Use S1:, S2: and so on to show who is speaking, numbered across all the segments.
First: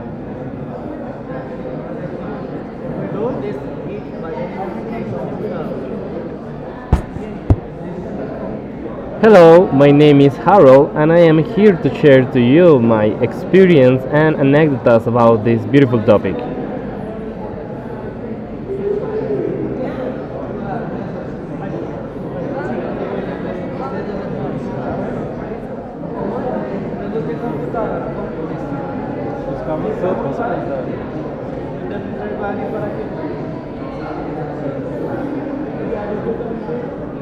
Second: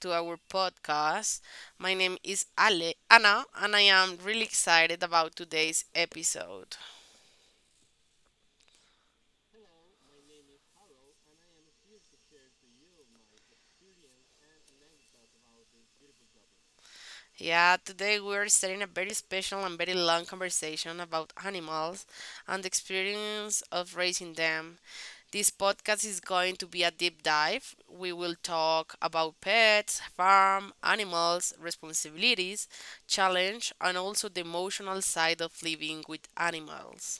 S1: to our podcast. My name is Ale Anna, and I am really excited about today's episode.
S2: Hello, my name is Harold, and I am here to share to you my experience and anecdotes about this beautiful topic.
S1: Yeah, today we are starting a very special and very long conversation about animals and the experience of raising them. This podcast is going to be a deep dive. We will talk about pets, farm, animals, responsibilities, challenge, and also the emotional side of living with animals.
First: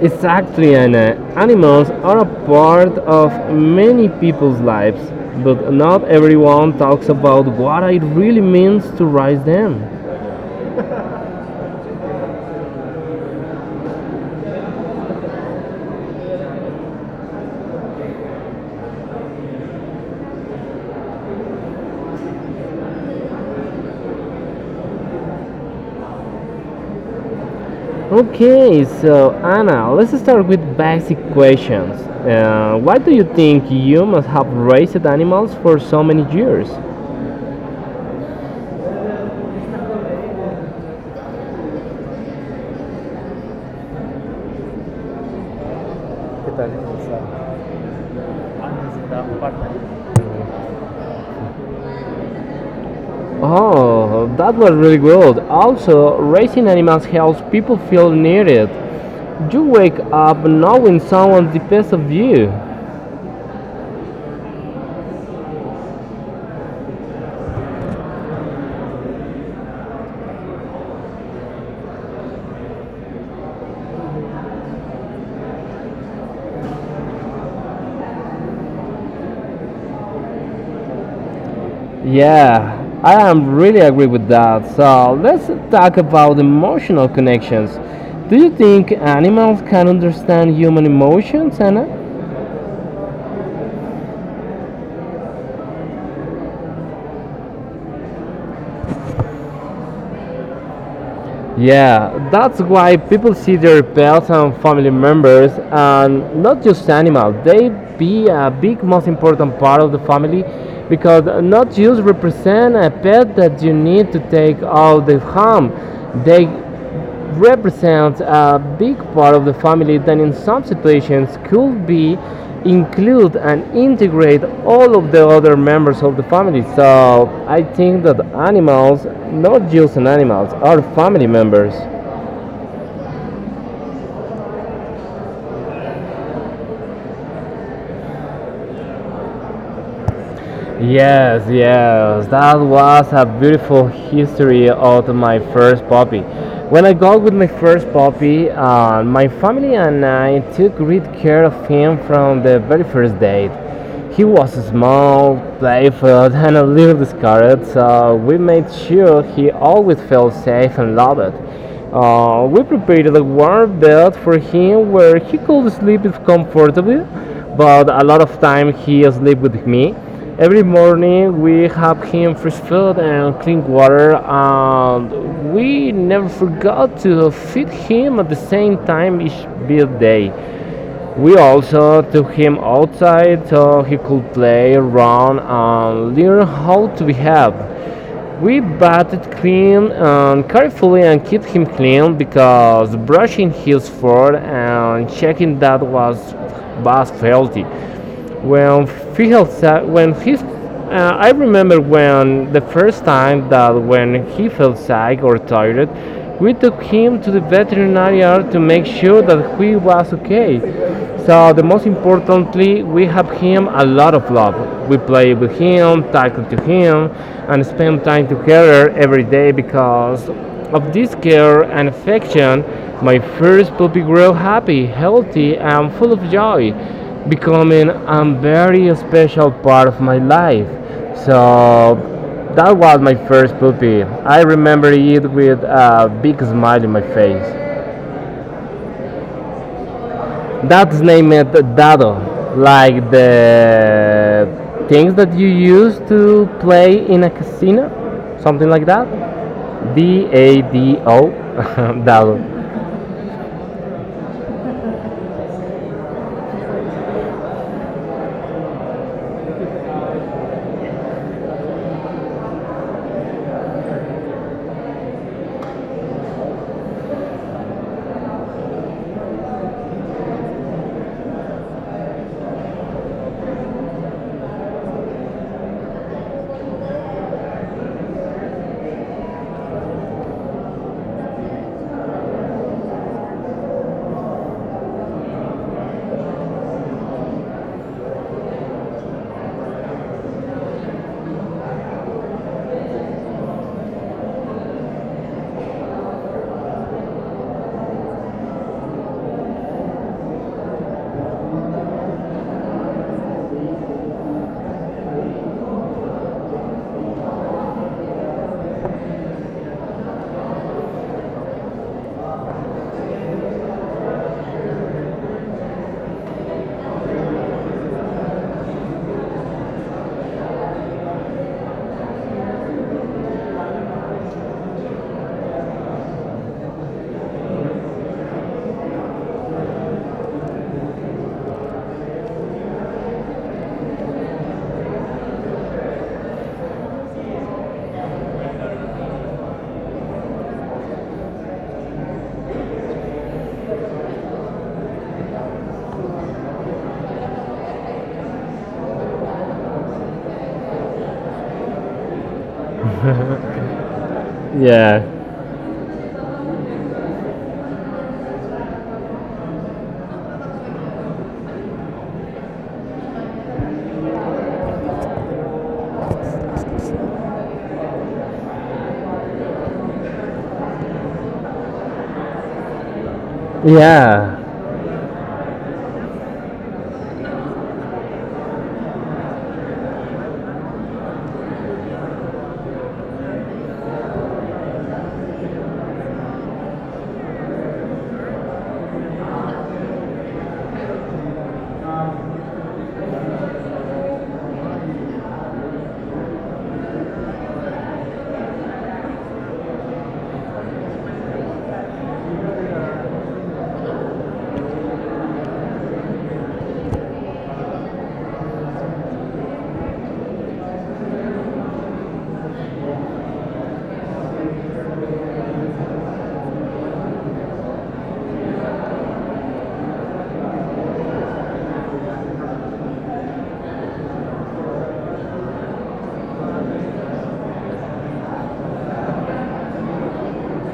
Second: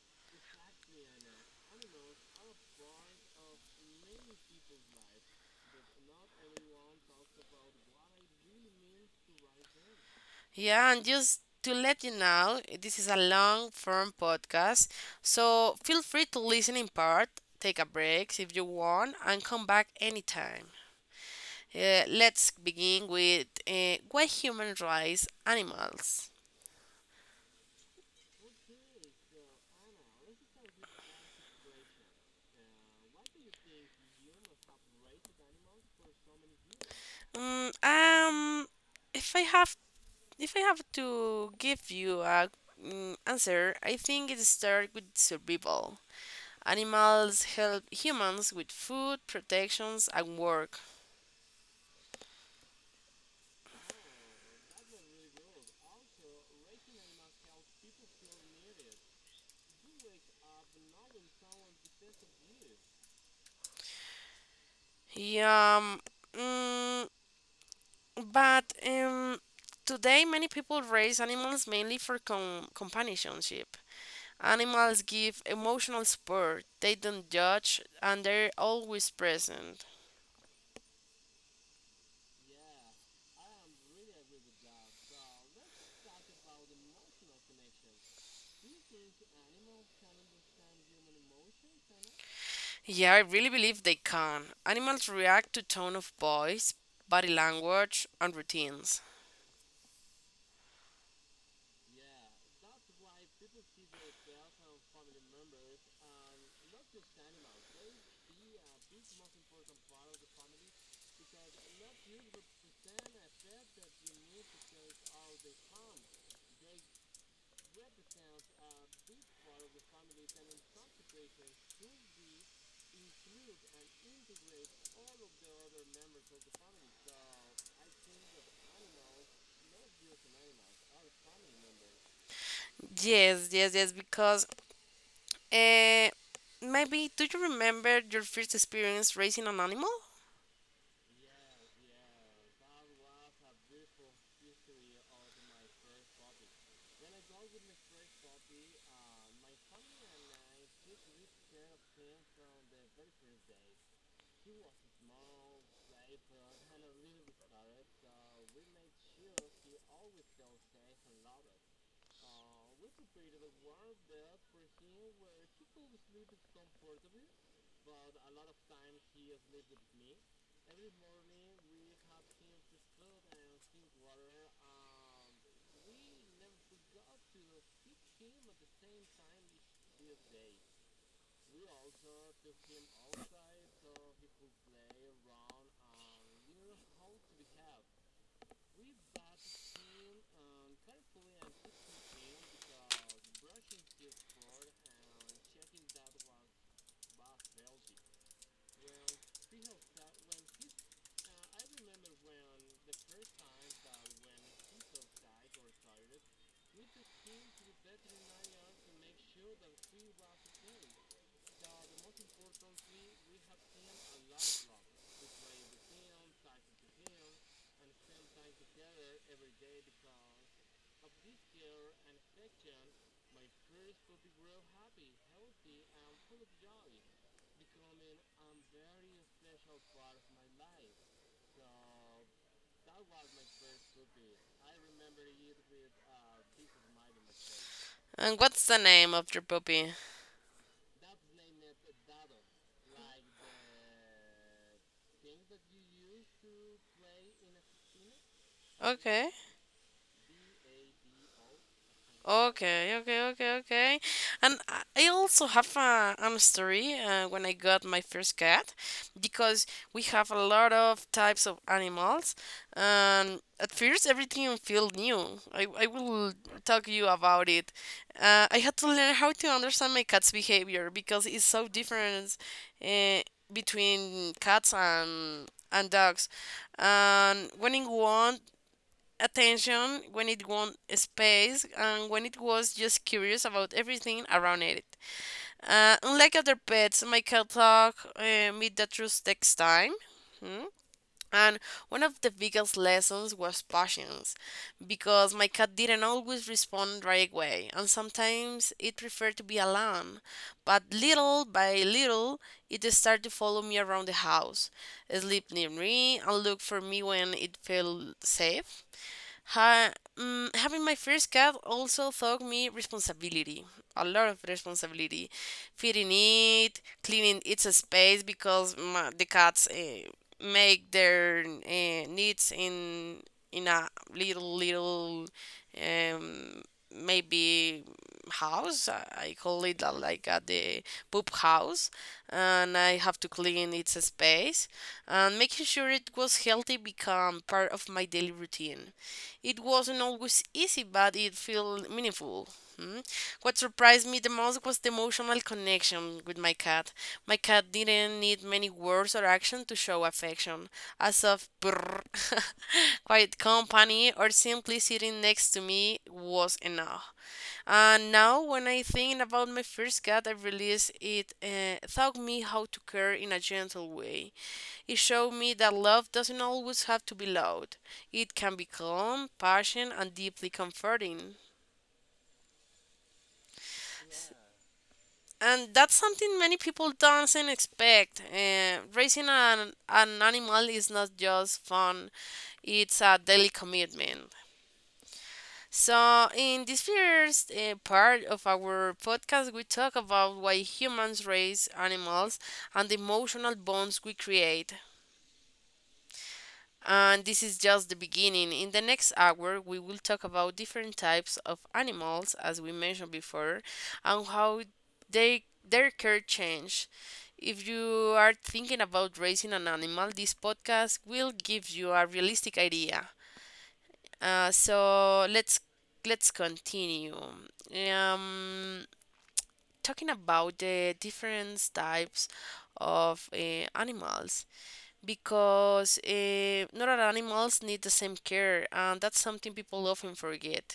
S2: Exactly, Anna. Animals are a part of many people's lives, but not everyone talks about what it really means to raise them.
S1: Yeah, and just to let you know, this is a long form podcast, so feel free to listen in part, take a break if you want, and come back anytime. Let's begin with why humans raise animals.
S2: Okay, so Anna, let's start with basic questions. Why do you think humans have raised animals for so many years?
S1: Mm, um, if I have if I have to give you a answer, I think it starts with survival. Animals help humans with food, protections, and work.
S2: Oh, that was really good. Also, raising animals helps people feel needed. You wake up knowing someone depends on you.
S1: Yeah, mm, but Today many people raise animals mainly for companionship. Animals give emotional support. They don't judge, and they're always present.
S2: Yeah, I am really agree with that. So let's talk about emotional connections. Do you think animals can understand human emotions, Anna?
S1: Yeah, I really believe they can. Animals react to tone of voice, body language, and routines.
S2: Yeah, that's why people see their pets and family members and not just animals. They be a big, most important part of the family because not just represent a pet that you need to take out the home. They represents a big part of the family that in some situations could be include and integrate all of the other members of the family, so I think that animals not just animals are family members.
S1: Yes, because uh, maybe do you remember your first experience raising an animal?
S2: Yes, yes, that was a beautiful history of my first puppy. When I got with my first puppy, my family and I took great care of him from the very first date. He was small, playful, and a little discarded, so we made sure he always felt safe and loved. We prepared a warm bed for him where he could sleep comfortably, but a lot of time he slept with me. Every morning we have him fresh food and clean water, and we never forgot to feed him at the same time each birthday. We also took him outside so he could play, run, and learn how to behave. We bathed clean and carefully and keep him clean because brushing his fur and checking that was healthy when feels when he's I remember when the first time that when he felt sick or tired, we took him to the veterinary to make sure that he was okay. So the most importantly, we have him a lot of love. We play with him, tackle to him, and spend time together every day because of this care and affection. My first puppy grew happy, healthy, and full of joy, becoming a very special part of my life. So that was my first puppy. I remember it with a big smile in my face.
S1: And what's the name of your puppy?
S2: That's named Dado, like the things that you use to play in a casino, something like that.
S1: Okay.
S2: Dado, Dado.
S1: Okay, okay, okay, okay. And I also have a story when I got my first cat, because we have a lot of types of animals. And at first, everything felt new. I will talk you about it. I had to learn how to understand my cat's behavior because it's so different, uh, between cats and dogs. And when in one attention when it won space and when it was just curious about everything around it. Unlike other pets, my cat dog meet the truth takes time. Hmm? And one of the biggest lessons was patience, because my cat didn't always respond right away, and sometimes it preferred to be alone. But little by little, it started to follow me around the house, sleep near me, and look for me when it felt safe. Having my first cat also taught me responsibility, a lot of responsibility, feeding it, cleaning its space because ma the cats make their needs in a little, um, maybe house. I call it like the poop house, and I have to clean its space and making sure it was healthy become part of my daily routine. It wasn't always easy, but it felt meaningful. Mm. What surprised me the most was the emotional connection with my cat. My cat didn't need many words or action to show affection, as of brrr, quiet company or simply
S2: Yeah.
S1: sitting next to me was enough. And now, when I think about my first cat, I realize it taught me how to care in a gentle way. It showed me that love doesn't always have to be loud. It can be calm, passionate, and deeply comforting.
S2: Yeah.
S1: And that's something many people doesn't expect. Raising an animal is not just fun, it's a daily commitment. So, in this first part of our podcast, we talk about why humans raise animals and the emotional bonds we create. And this is just the beginning. In the next hour, we will talk about different types of animals, as we mentioned before, and how they their care change. If you are thinking about raising an animal, this podcast will give you a realistic idea. So let's continue. Um, Talking about the different types of animals, because not all animals need the same care, and that's something people often forget.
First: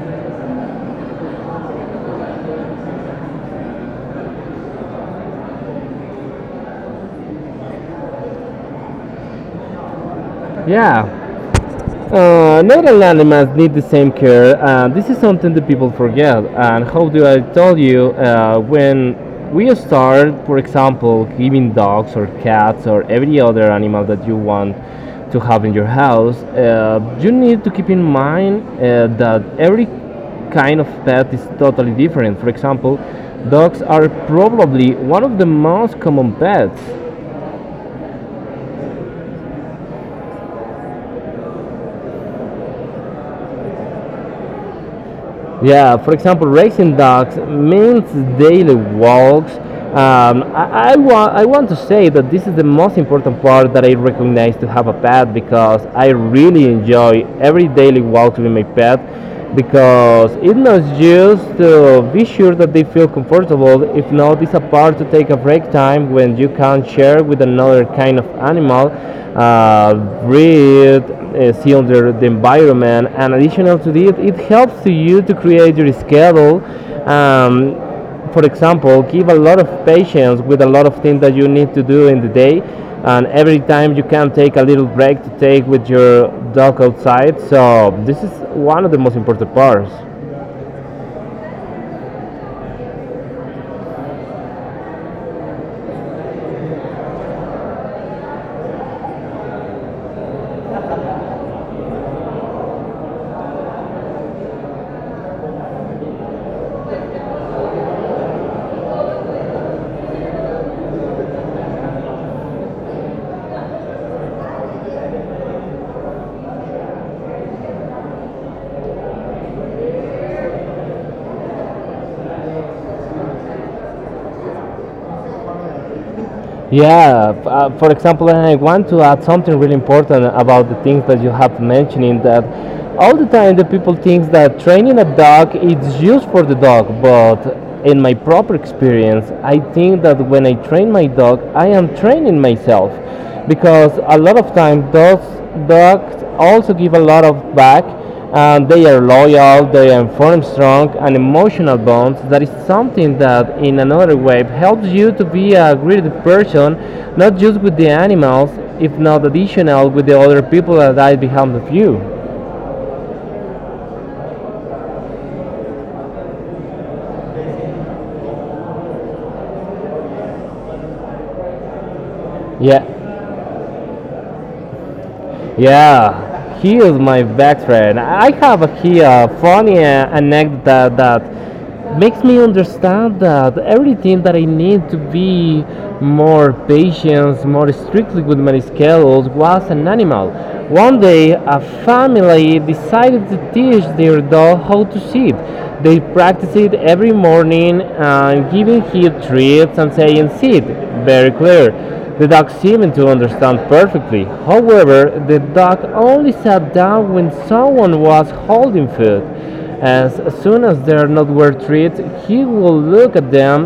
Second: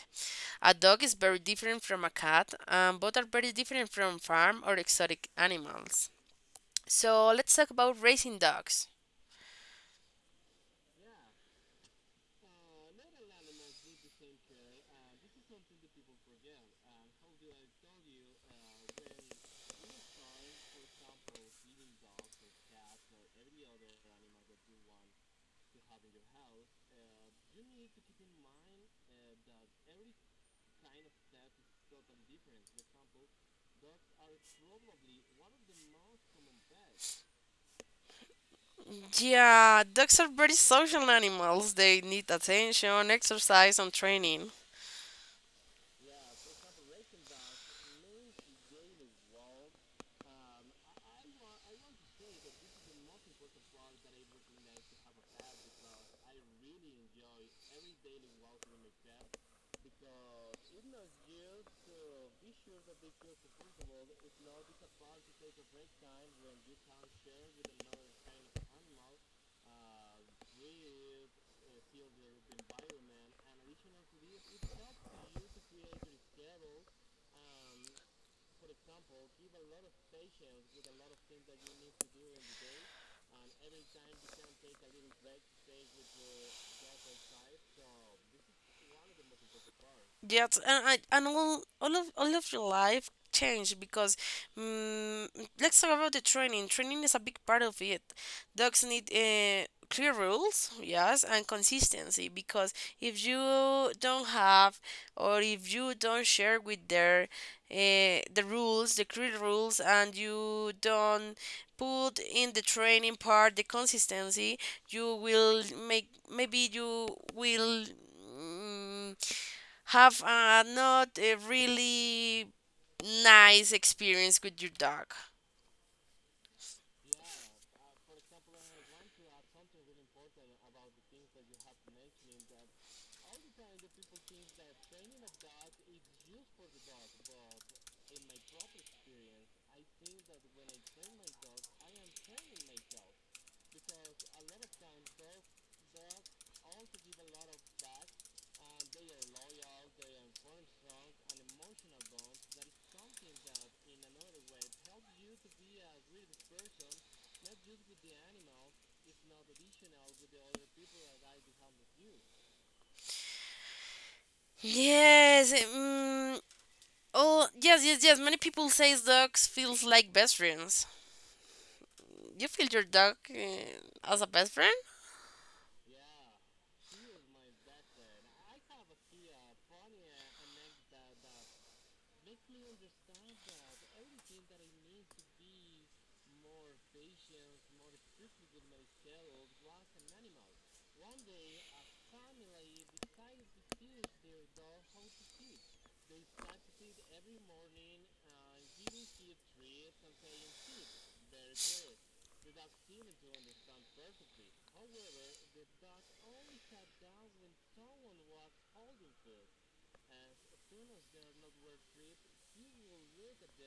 S1: A dog is very different from a cat, and both are very different from farm or exotic animals. So let's talk about raising dogs.
S2: Yeah. Not all animals need the same care. And this is something that people forget. And how do I tell you when we start, for example, giving dogs or cats or every other animal that you want to have in your house, you need to keep in mind that every kind of pet is totally different. For example, dogs are probably one of the most common pets.
S1: Yeah, dogs are very social animals. They need attention, exercise, and training.
S2: Yeah, for example, racing dogs means daily walks. I want to say that this is the most important part that I recognize to have a pet because I really enjoy every daily walk with my pet because it's not just to be sure that they feel comfortable. If not, it's a part to take a break time when you can share with another other kind of animal, uh, breathe, seal the environment, and additional to this, it helps to you to create your schedule. Um, for example, give a lot of patience with a lot of things that you need to do in the day, and every time you can take a little break to take with your dog outside. So this is one of the most important parts.
S1: Yes, and all of your life changed because mm let's talk about the training. Training is a big part of it. Dogs need clear rules, yes, and consistency, because if you don't have, or if you don't share with their, the rules, the clear rules, and you don't put in the training part the consistency, you will make maybe you will. mm, have not a really nice experience with your dog.
S2: Yeah, for example, and I want to add something really important about the things that you have mentioning that all the time the people think that training a dog is used for the dog, but in my proper experience, I think that when I train my dog, I am training myself because a lot of times those dogs also give a lot of back, and they are loyal. They form strong and emotional bonds. That is something that in another way helps you to be a great person, not just with the animals, if not additional with the other people that are behind of you.
S1: Yes. Oh, yes. Many people say dogs feels like best friends. You feel your
S2: Yeah.
S1: dog as a best friend?
S2: Yeah, he is my best friend. I have here a funny anecdote that makes me understand that everything that I need to be more patient, more strictly with my schedules was an animal. One day, a family decided to teach their dog how to sit. They practiced it every morning, and giving him treats and saying sit, very clear. The dog seemed to understand perfectly. However, the dog only sat down when someone was holding food. As soon as their not were treated, he would look at them,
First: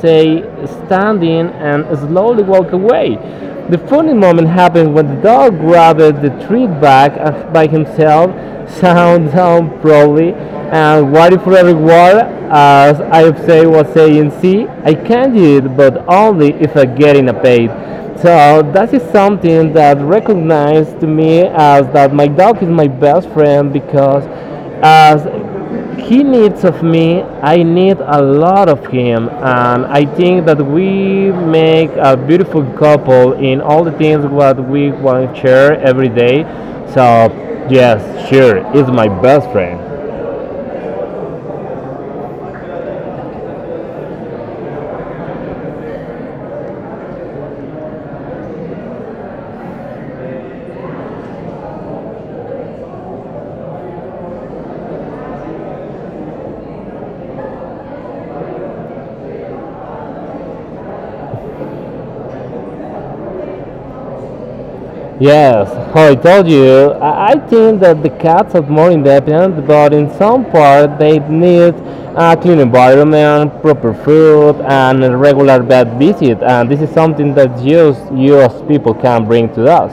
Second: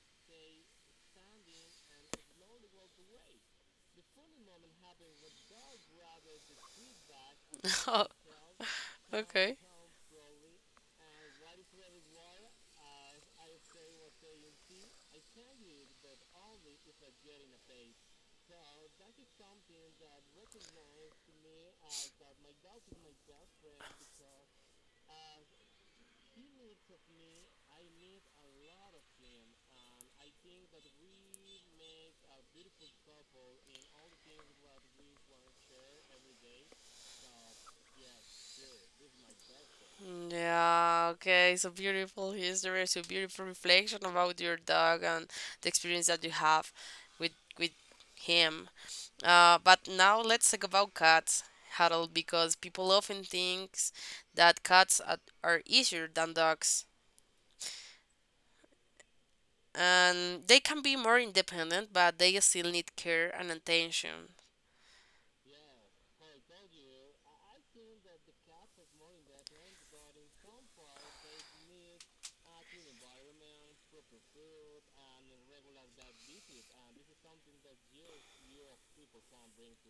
S2: say standing, and slowly walk away. The funny moment happened when the dog grabbed the treat bag by
S1: Oh,
S2: himself, sat
S1: okay.
S2: down proudly, and what if every word, as I say, was saying, see, I can do it, but only if I get in a paid. So that is something that recognized to me as that my dog is my best friend because as he needs of me, I need a lot of him, and I think that we make a beautiful couple in all the things what we want to share every day. So yes, sure, he's my best friend.
S1: Yeah, okay. So beautiful history, so beautiful reflection about your dog and the experience that you have with with him. But now let's talk about cats, Harold, because people often think that cats are easier than dogs. And they can be more independent, but they still need care and attention.
S2: Yes, how I told you, I think that the cats are more independent, but in some part they need a clean environment, proper food, and a regular vet visit, and this is something that just you as people can bring to us.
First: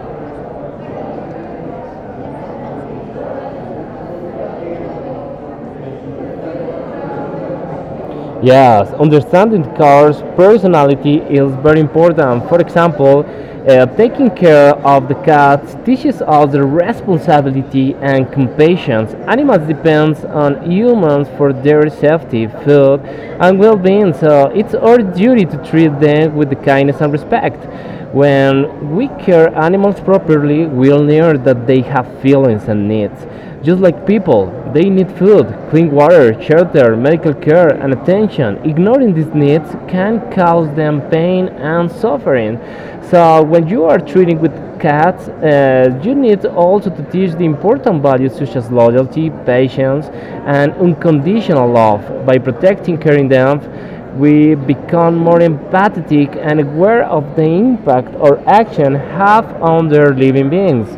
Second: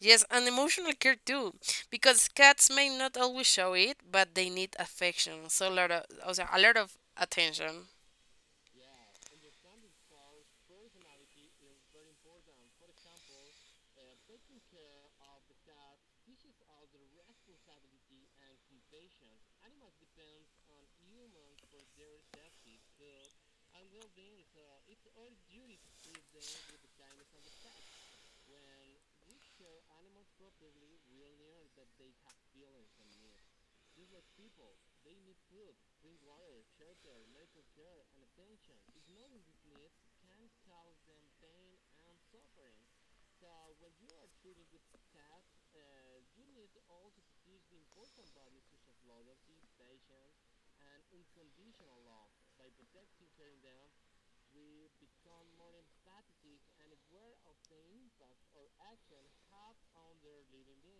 S1: Yes, and emotional care too, because cats may not always show it, but they need affection. So a lot of, also a lot of attention.
S2: Yes, understanding car's personality is very important. For example, taking care of the cats teaches us the responsibility and compassion. Animals depend on humans for their safety, food, and well-being, so it's our duty to treat them with kindness and respect. When we care animals properly, we'll know that they have feelings and needs. Just like people, they need food, clean water, shelter, medical care, and attention. Ignoring these needs can cause them pain and suffering. So, when you are treating with cats, you need also to teach the important values such as loyalty, patience, and unconditional love. By protecting, caring them, we become more empathetic and aware of the impact our actions have on their living beings.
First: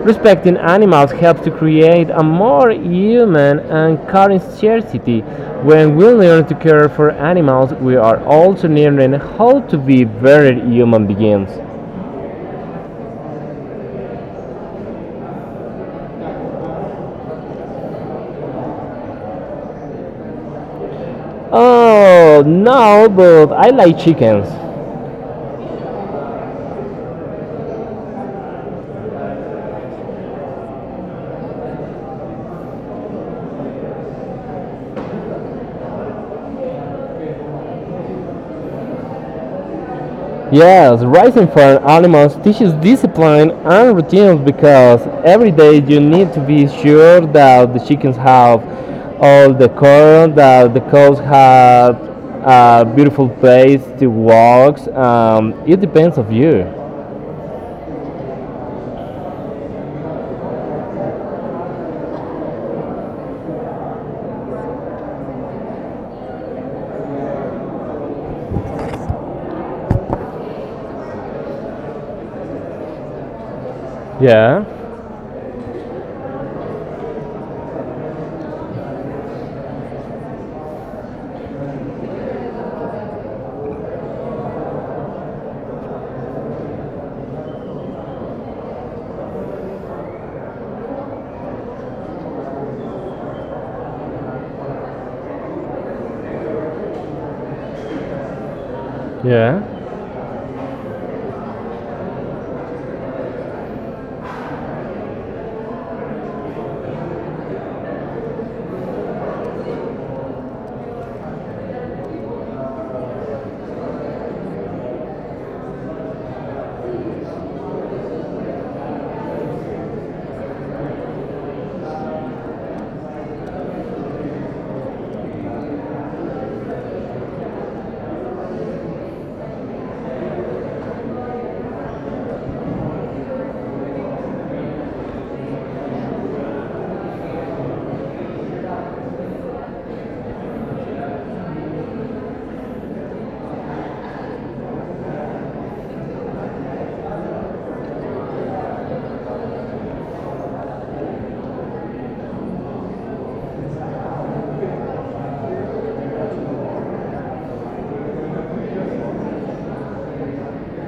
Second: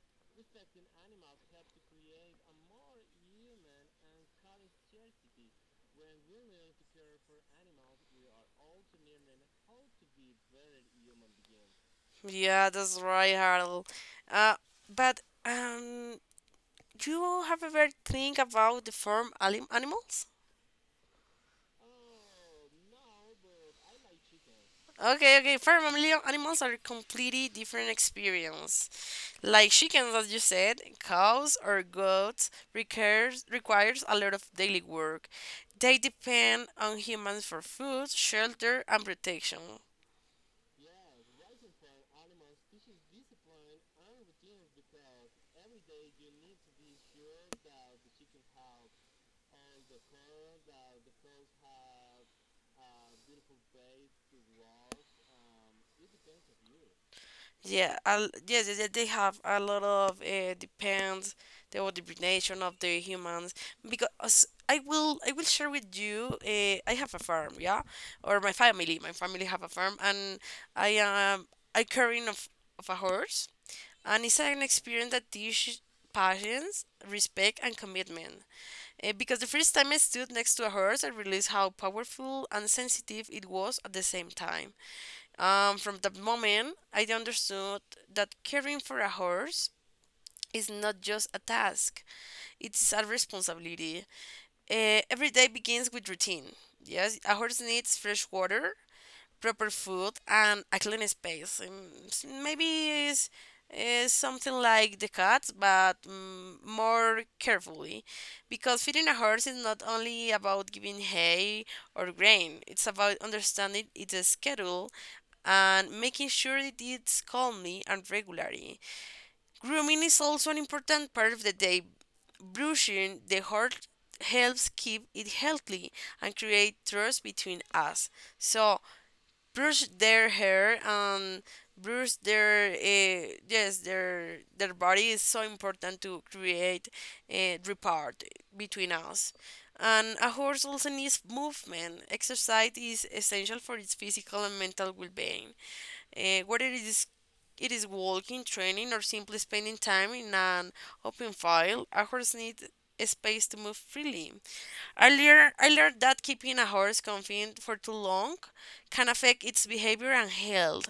S2: Respecting animals helps to create a more human and caring society. When we learn to care for animals, we are also learning how to be better human beings.
S1: Yeah, that's right, Harold. Uh, but You have ever think about the farm animals?
S2: Oh no, but I like chickens.
S1: Okay, okay. Farm animals are completely different experience. Like chickens, as you said, cows or goats requires a lot of daily work. They depend on humans for food, shelter, and protection.
S2: Yes, raising farm animals teaches discipline and routines because every day you need to be sure that the chickens have all the corn, that the cows have a beautiful place to walk. It depends of you.
S1: Yeah, yes, they have a lot of depends the ordination of the humans, because I will share with you, I have a farm, yeah, or my family, have a farm, and I am I carrying of a horse, and it's an
S2: Yeah,
S1: experience that teaches patience, respect, and commitment. Because the first time I stood next to a horse, I realized how powerful and sensitive it was at the same time. From that moment, I understood that caring for a horse is not just a task, it's a responsibility. Every day begins with routine. Yes, a horse needs fresh water,
S2: yeah,
S1: proper food, and a clean space. Maybe it's, it's something like the cats, but more carefully. Because feeding a horse is not only about giving hay or grain, it's about understanding its schedule and making sure it eats calmly and regularly. Grooming is also an important part of the day. Brushing the hair helps keep it healthy and create trust between us. So brush their hair and brush their, yes, their body is so important to create a rapport between us. And a horse also needs movement. Exercise is essential for its physical and mental well-being, whether it is walking, training, or simply spending time in an open field. A horse needs a space to move freely. Earlier, I learned that keeping a horse confined for too long can affect its behavior and health.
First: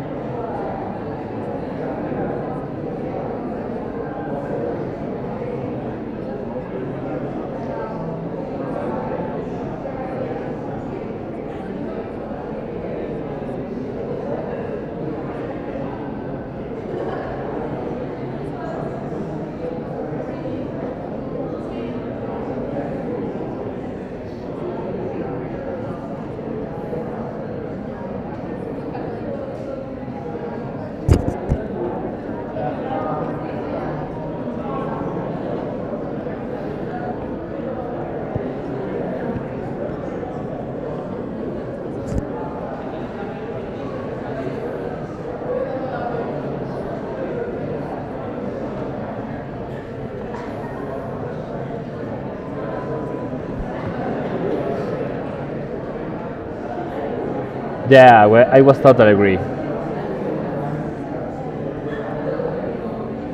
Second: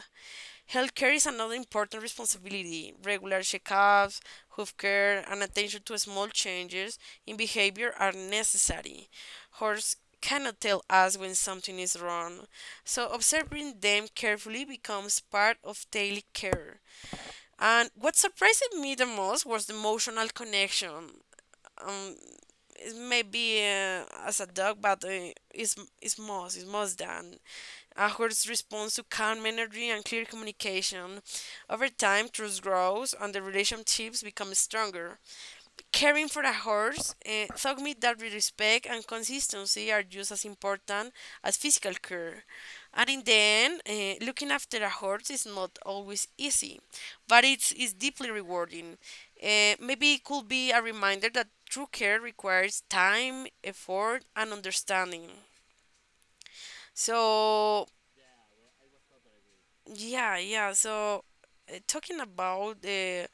S1: Healthcare is another important responsibility. Regular checkups, hoof care, and attention to small changes in behavior are necessary. Horses cannot tell us when something is wrong, so observing them carefully becomes part of daily care. And what surprised me the most was the emotional connection. Um, it may be as a dog, but it's most than a horse responds to calm energy and clear communication. Over time, trust grows and the relationships become stronger. Caring for a horse taught me that respect and consistency are just as important as physical care. And in the end, looking after a horse is not always easy, but it's deeply rewarding. Maybe it could be a reminder that true care requires time, effort, and understanding. So,
S2: yeah. Well, I was totally agree.
S1: yeah, yeah. So, talking about the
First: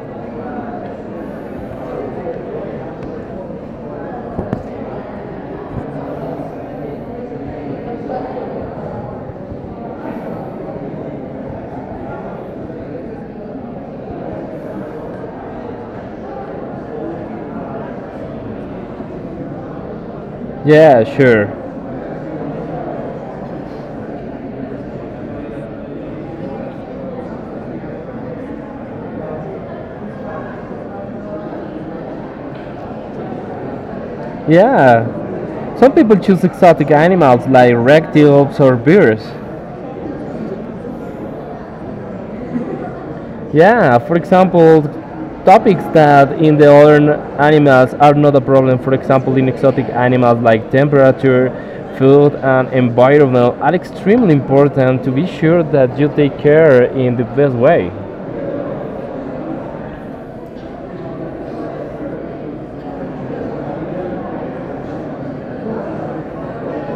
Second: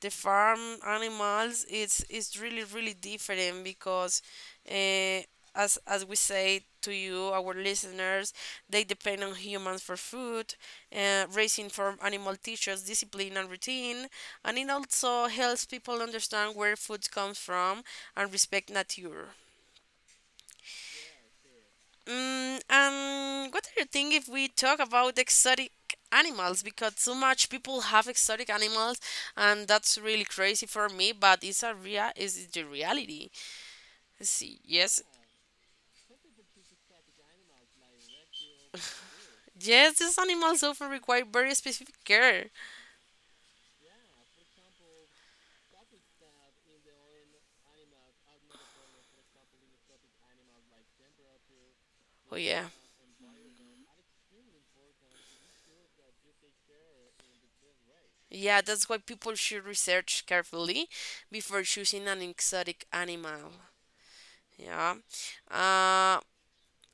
S1: farm animals, it's really really different, because uh, as we say to you, our listeners, they depend on humans for food. Raising from animal teachers discipline and routine, and it also helps people understand where food comes from and respect nature.
S2: Yeah, sure.
S1: And what do you think if we talk about exotic animals? Because so much people have exotic animals, and that's really crazy for me. But it's a rea is the reality. See, yes,
S2: Yeah. Some people choose exotic animals like reptiles or bears.
S1: yes, these animals often require very specific care.
S2: Yeah, for example, topics that in the other animals are not a problem. For example, in exotic animals like temperature, food,
S1: Oh yeah,
S2: and environment are extremely important to be sure that you take care in the best way.
S1: yeah. That's why people should research carefully before choosing an exotic animal. Yeah,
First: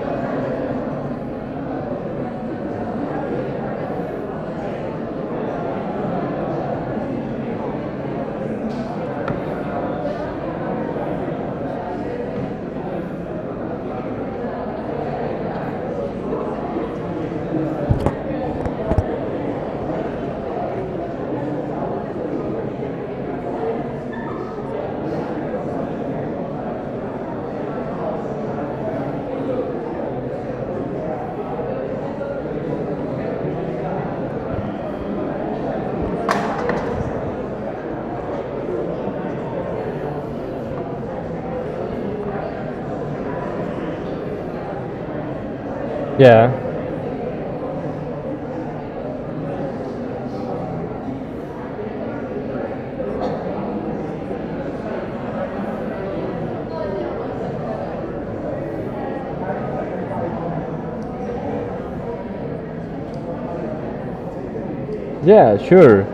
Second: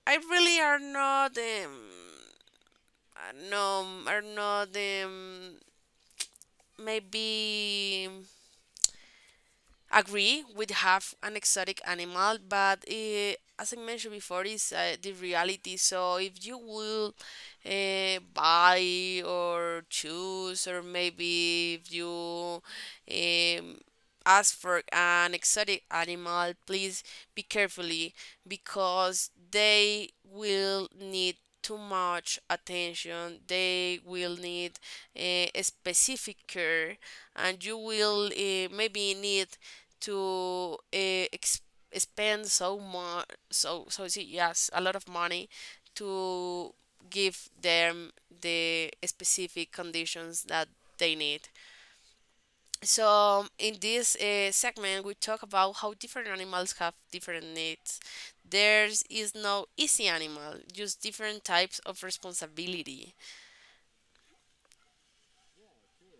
S1: I really are not no, are not Maybe agree with have an exotic animal, but as I mentioned before is the reality. So if you will buy or choose, or maybe if you um, ask for an exotic animal, please be carefully, because they will need too much attention. They will need a specific care, and you will maybe need to ex spend so much, so so see, yes, a lot of money
S2: Yeah.
S1: to give them the specific conditions that they need. So in this segment we talk about how different animals have different needs. There is no easy animal, just different types of responsibility.
S2: Yeah, sure.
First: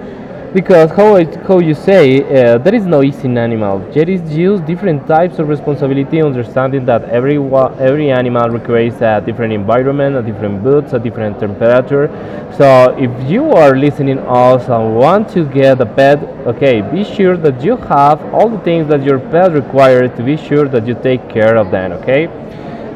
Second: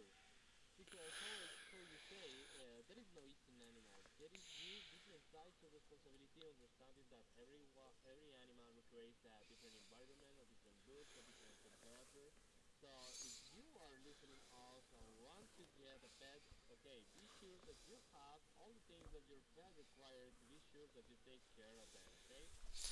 S2: Because how, it, how you say, there is no easy animal. There is just different types of responsibility, understanding that every every animal requires a different environment, a different boots, a different temperature. So if you are listening us and want to get a pet, okay, be sure that you have all the things that your pet requires to be sure that you take care of them. Okay.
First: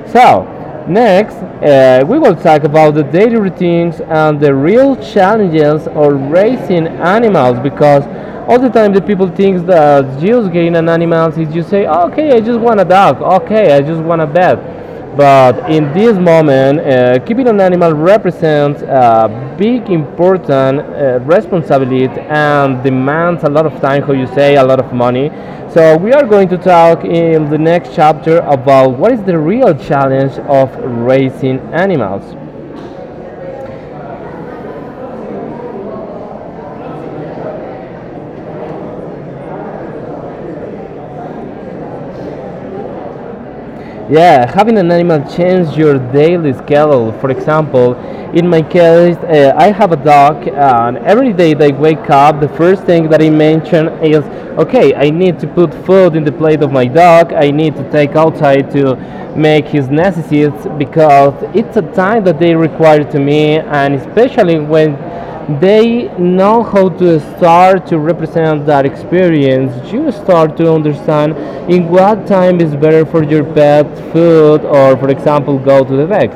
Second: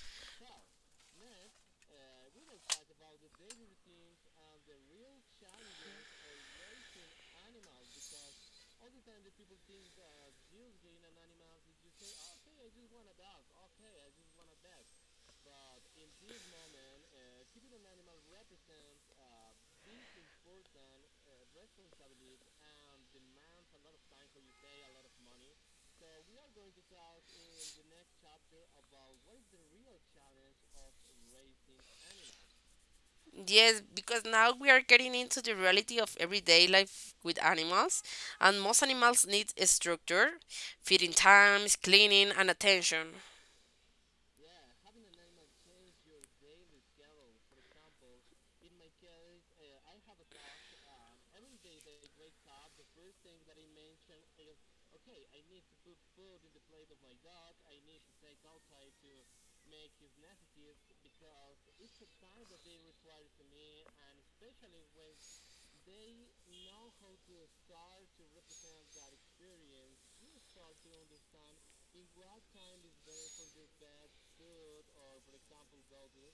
S2: So, next, we will talk about the daily routines and the real challenges of raising animals because all the time the people think that just getting an animal is just say, okay, I just want a dog, okay, I just want a pet, but in this moment, keeping an animal represents a big, important responsibility and demands a lot of time, how you say, a lot of money. So we are going to talk in the next chapter about what is the real challenge of raising animals.
S1: Yes, because now we are getting into the reality of everyday life with animals, and most animals need a structure, feeding times, cleaning, and attention.
S2: Yeah, having an animal change your daily schedule. For example, in my case, I have a dog, and every day that I wake up, the first thing that I mention is, okay, I need to put food in the plate of my dog. I need to take outside to make his necessities because it's a time that they require to me, and especially when they know how to start to represent that experience. You start to understand in what time is better for your pet food or, for example, go to the vet.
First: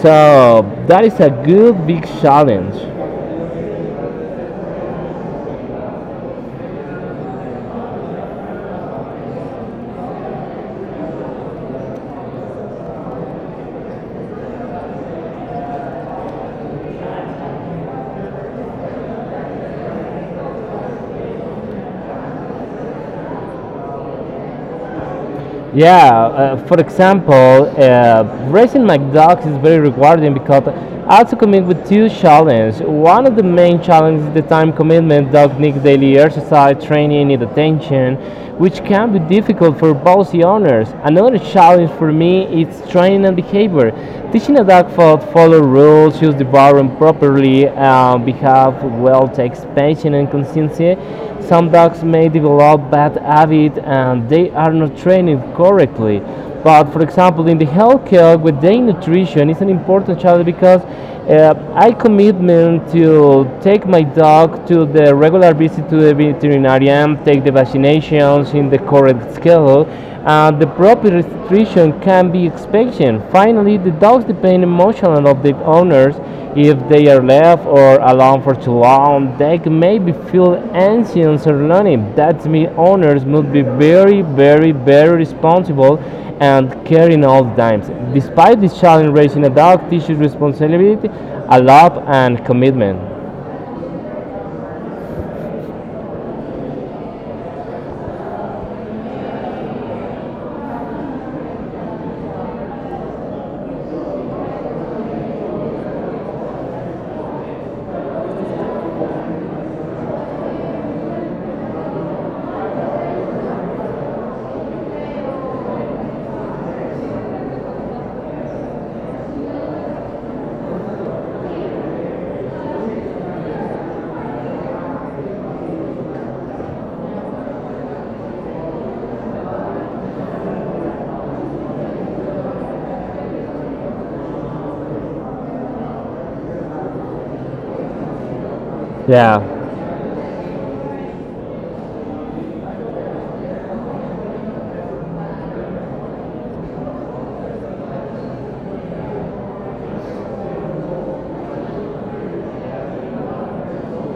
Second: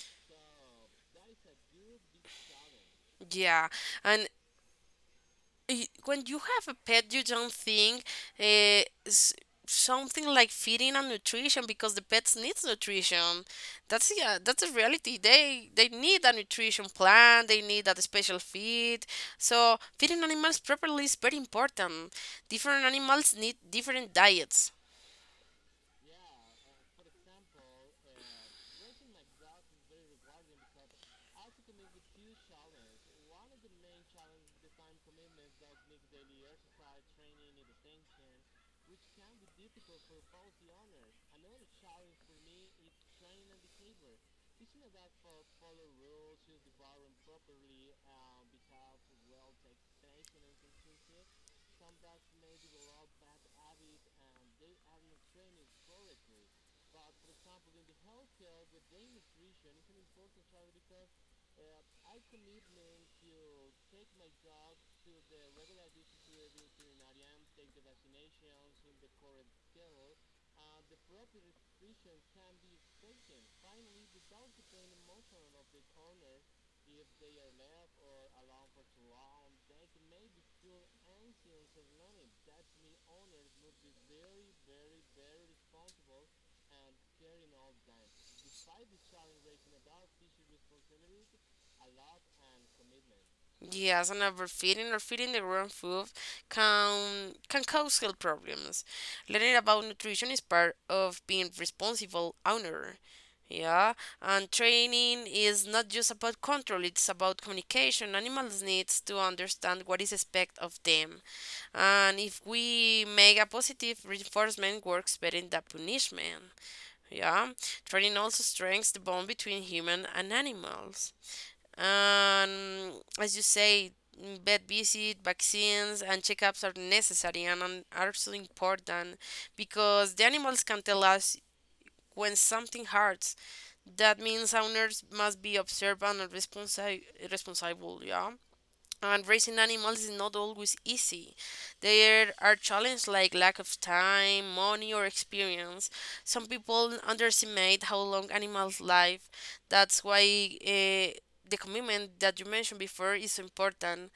S2: So that is a good big challenge.
S1: Yeah, and when you have a pet, you don't think uh, s- something like feeding and nutrition, because the pets needs nutrition. That's, yeah, that's a reality. They need a nutrition plan. They need a special feed. So feeding animals properly is very important. Different animals need different diets.
S2: Yeah, for example, uh, raising my dogs is very rewarding because I also commit with two challenges. One of the main challenges is the time commitment. Dogs need daily exercise, training, need attention, which can be difficult for both the owners. Another challenge for me is training and behavior. Teaching a dog to follow rules, use the bathroom properly, behave well, takes patience and consistency. Some dogs may develop bad habits and they are not trained correctly. But for example, in the healthcare with day nutrition is an important challenge because I commitment to take my dog to the regular visit to the veterinarian, take the vaccinations in the correct schedule, and the proper restriction can be expansion. Finally, the dogs depend emotionally of the owners if they are left or alone for too long, they may be feel anxious or lonely. That means owners must be very, very, very responsible and caring all the times. Despite this challenge, raising a dog teaches responsibility, a love, and commitment.
S1: Yes, and overfeeding or feeding the wrong food can cause health problems. Learning about nutrition is part of being responsible owner. Yeah, and training is not just about control, it's about communication. Animals needs to understand what is expected of them. And if we make a positive reinforcement works better than punishment. Yeah. Training also strengthens the bond between human and animals. And as you say, vet visit, vaccines, and checkups are necessary and are so important, because the animals can tell us when something hurts. That means owners must be observant and responsible. Yeah. And
S2: Yeah.
S1: raising animals is not always easy. There are challenges like lack of time, money, or experience. Some people underestimate how long animals live. That's why uh, the commitment that you mentioned before is so important.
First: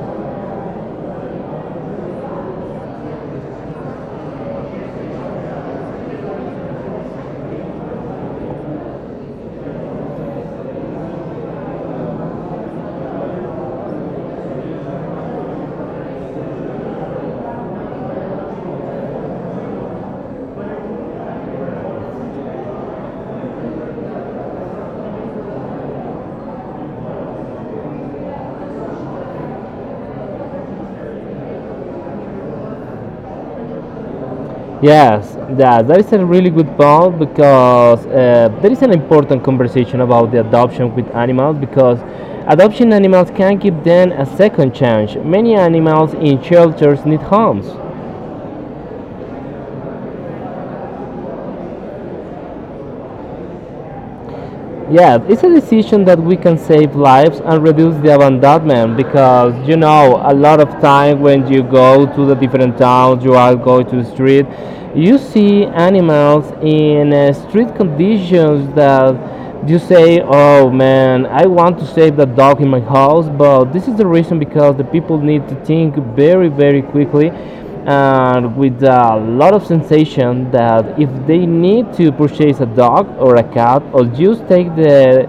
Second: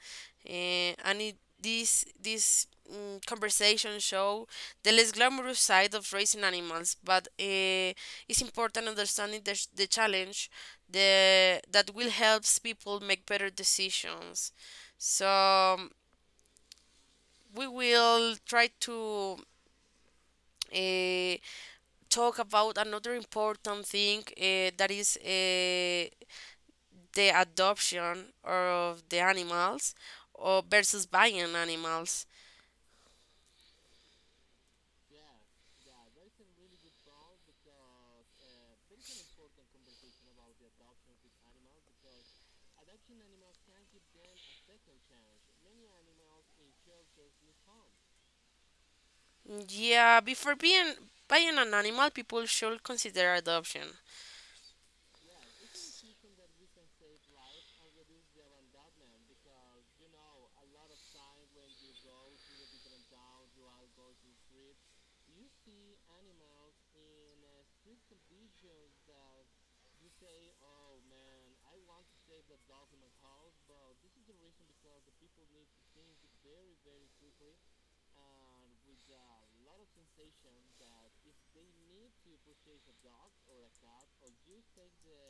S1: Uh, and it, this conversation show the less glamorous side of raising animals, but it's important understanding the challenge, that will help people make better decisions. So um, we will try to uh, talk about another important thing that is the adoption of the animals, or versus buying animals.
S2: Yes, that is a really good point because there is an important conversation about the adoption with animals because adoption animals can give them a second chance. Many animals in shelters need homes.
S1: Yeah, before being buying an animal, people should consider adoption.
S2: Yeah, it's a decision that we can save lives and reduce the abandonment because you know a lot of time when you go to the different towns, you are going to the street, you see animals in street conditions that you say, "Oh man, I want to save that dog in my house," but this is the reason because the people need to think very, very quickly and with a lot of sensation that if they need to purchase a dog or a cat or just take the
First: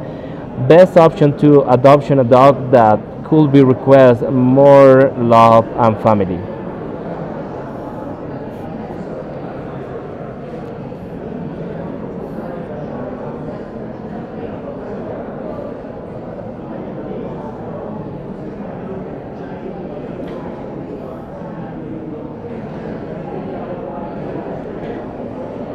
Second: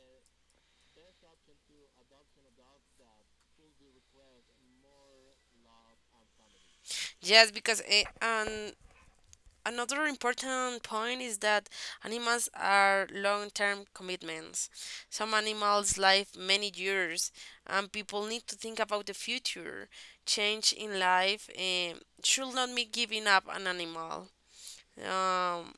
S2: best option to adoption a dog that could be request more love and family.
S1: Just because, and another important point is that animals are long term commitments. Some animals live many years, and people need to think about the future. Change in life should not be giving up an animal. Um,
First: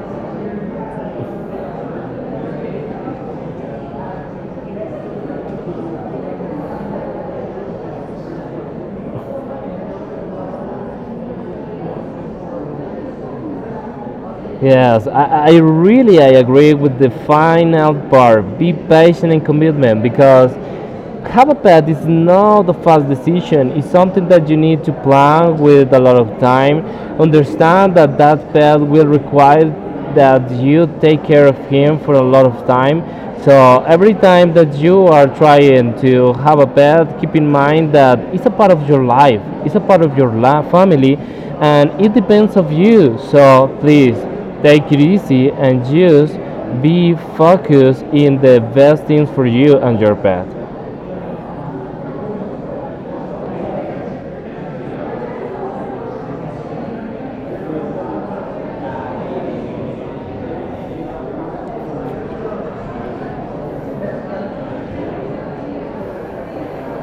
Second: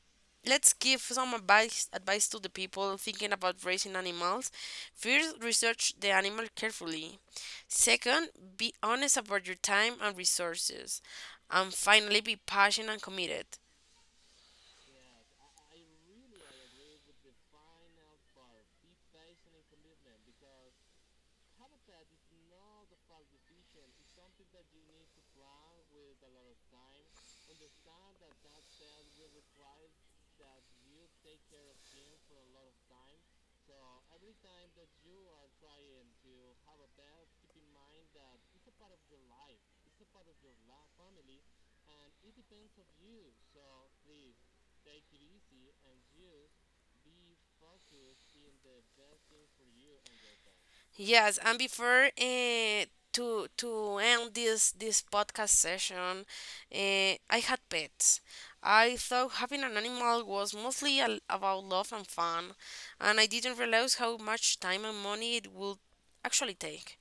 S1: let's give some advice, advice to the people thinking about raising animals. First, research the animal carefully. Second, be honest about your time and resources. And finally, be passionate and committed.
S2: Yes, I really I agree with the final part. Be patient and commitment because have a pet is not a fast decision. It's something that you need to plan with a lot of time. Understand that that pet will require that you take care of him for a lot of time. So every time that you are trying to have a pet, keep in mind that it's a part of your life. It's a part of your family, and it depends of you. So please take it easy and just be focused in the best things for you and your pet.
S1: Yes, and before to end this podcast session, I had pets. I thought having an animal was mostly al about love and fun, and I didn't realize how much time and money it would actually take.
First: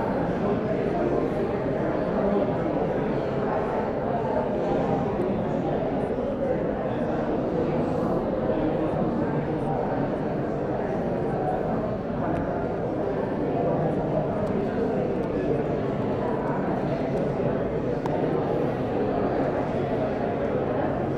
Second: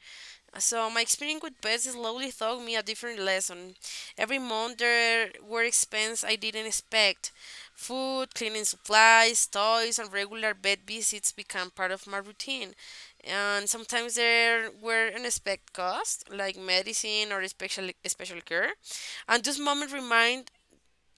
S1: So my experience with pets slowly taught me a different lesson. Every month there were expenses I didn't expect. Food, cleaning supplies, toys, and regular vet visits became part of my routine. And sometimes there were unexpected costs, like medicine or special care. And this moment remind,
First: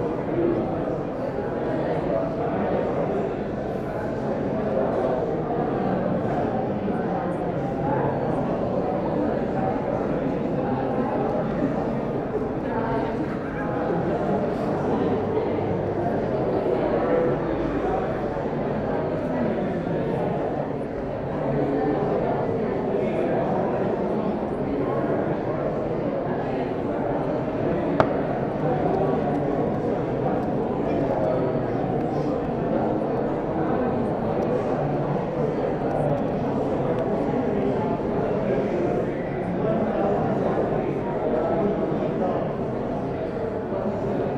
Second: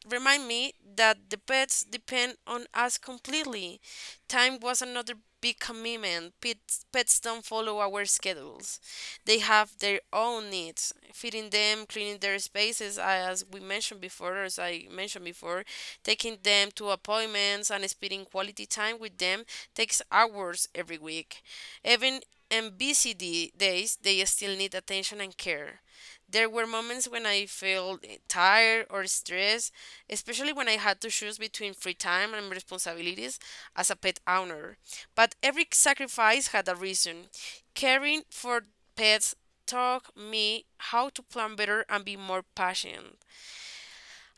S1: remind me that the pets depend on us completely. Time was another big commitment. Pets don't follow our schedules, they have their own needs. Feeding them, cleaning their spaces, as we mentioned before, as I mentioned before, taking them to appointments and spending quality time with them takes hours every week. Even on days, they still need attention and care. There were moments when I felt tired or stressed, especially when I had to choose between free time and responsibilities as a pet owner. But every sacrifice had a reason. Caring for pets taught me how to plan better and be more patient.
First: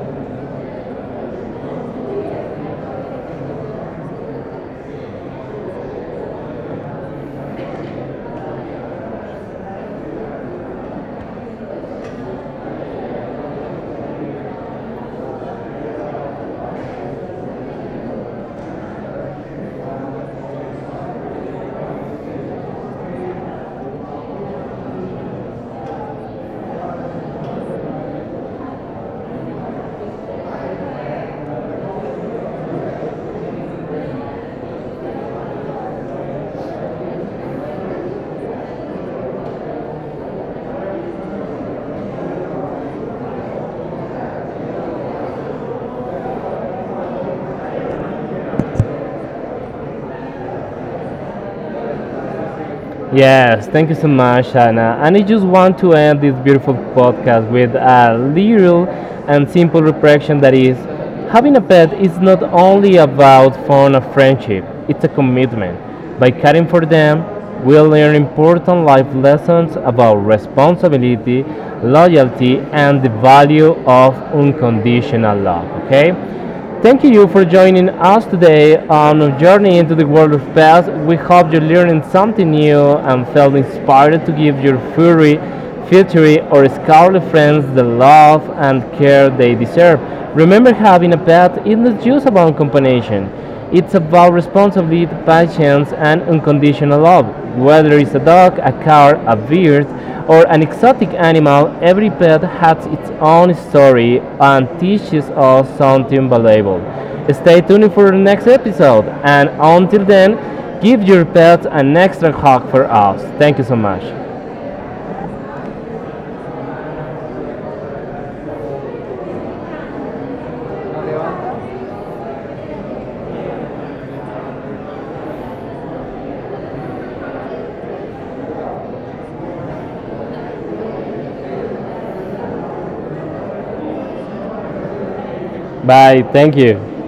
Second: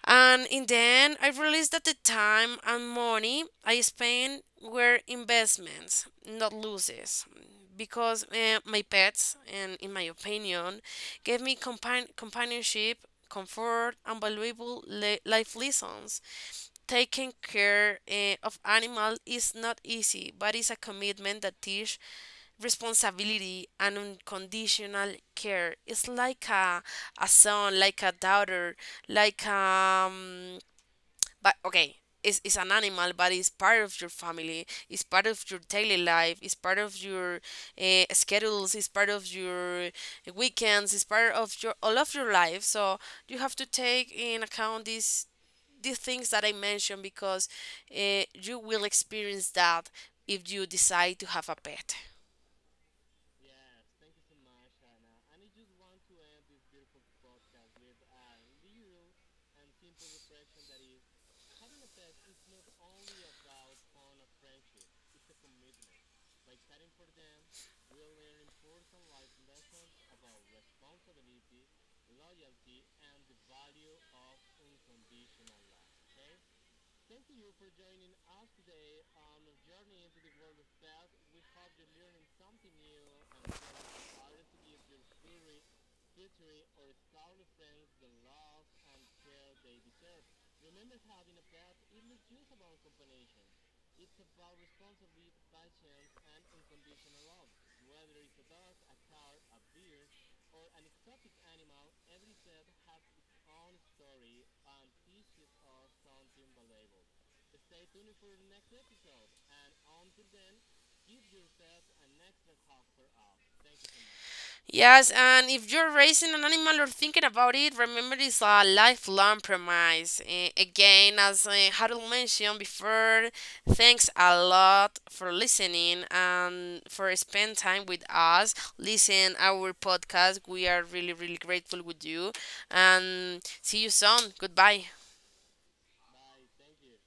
S1: And in the end, I realized that the time and money I spent were investments, not losses. Because my pets, and in my opinion, gave me companionship, comfort, and valuable life lessons. Taking care of animals is not easy, but it's a commitment that teaches responsibility and unconditional care. It's like a son, like a daughter, like but okay, it's an animal, but it's part of your family, it's part of your daily life, it's part of your schedules, it's part of your weekends, it's part of your all of your life. So you have to take in account these things that I mentioned, because you will experience that if you decide to have a pet.
S2: Yes, thank you so much, Anna. And I just want to end this beautiful podcast with a little and simple reflection that is having a pet is not only about fun and friendship, it's a commitment. By caring for them, we learn important life lessons about responsibility, loyalty, and the value of unconditional love. Okay? Thank you for joining us today on a journey into the world of pets. We hope you're learning something new and felt inspired to give your furry, feathery, or scaly friends the love and care they deserve. Remember, having a pet is not just about companionship. It's about responsibility, patience, and unconditional love. Whether it's a dog, a car, a bird, or an exotic animal, every pet has its own story and teaches us something valuable. Stay tuned for the next episode, and until then, give your pet an extra hug for us. Thank you so much.
S1: Yes, and if you're raising an animal or thinking about it, remember it's a lifelong premise. Again, as Harold mentioned before, thanks a lot for listening and for spending time with us, listen our podcast. We are really, really grateful with you, and see you soon. Goodbye.
S2: Bye. Thank you.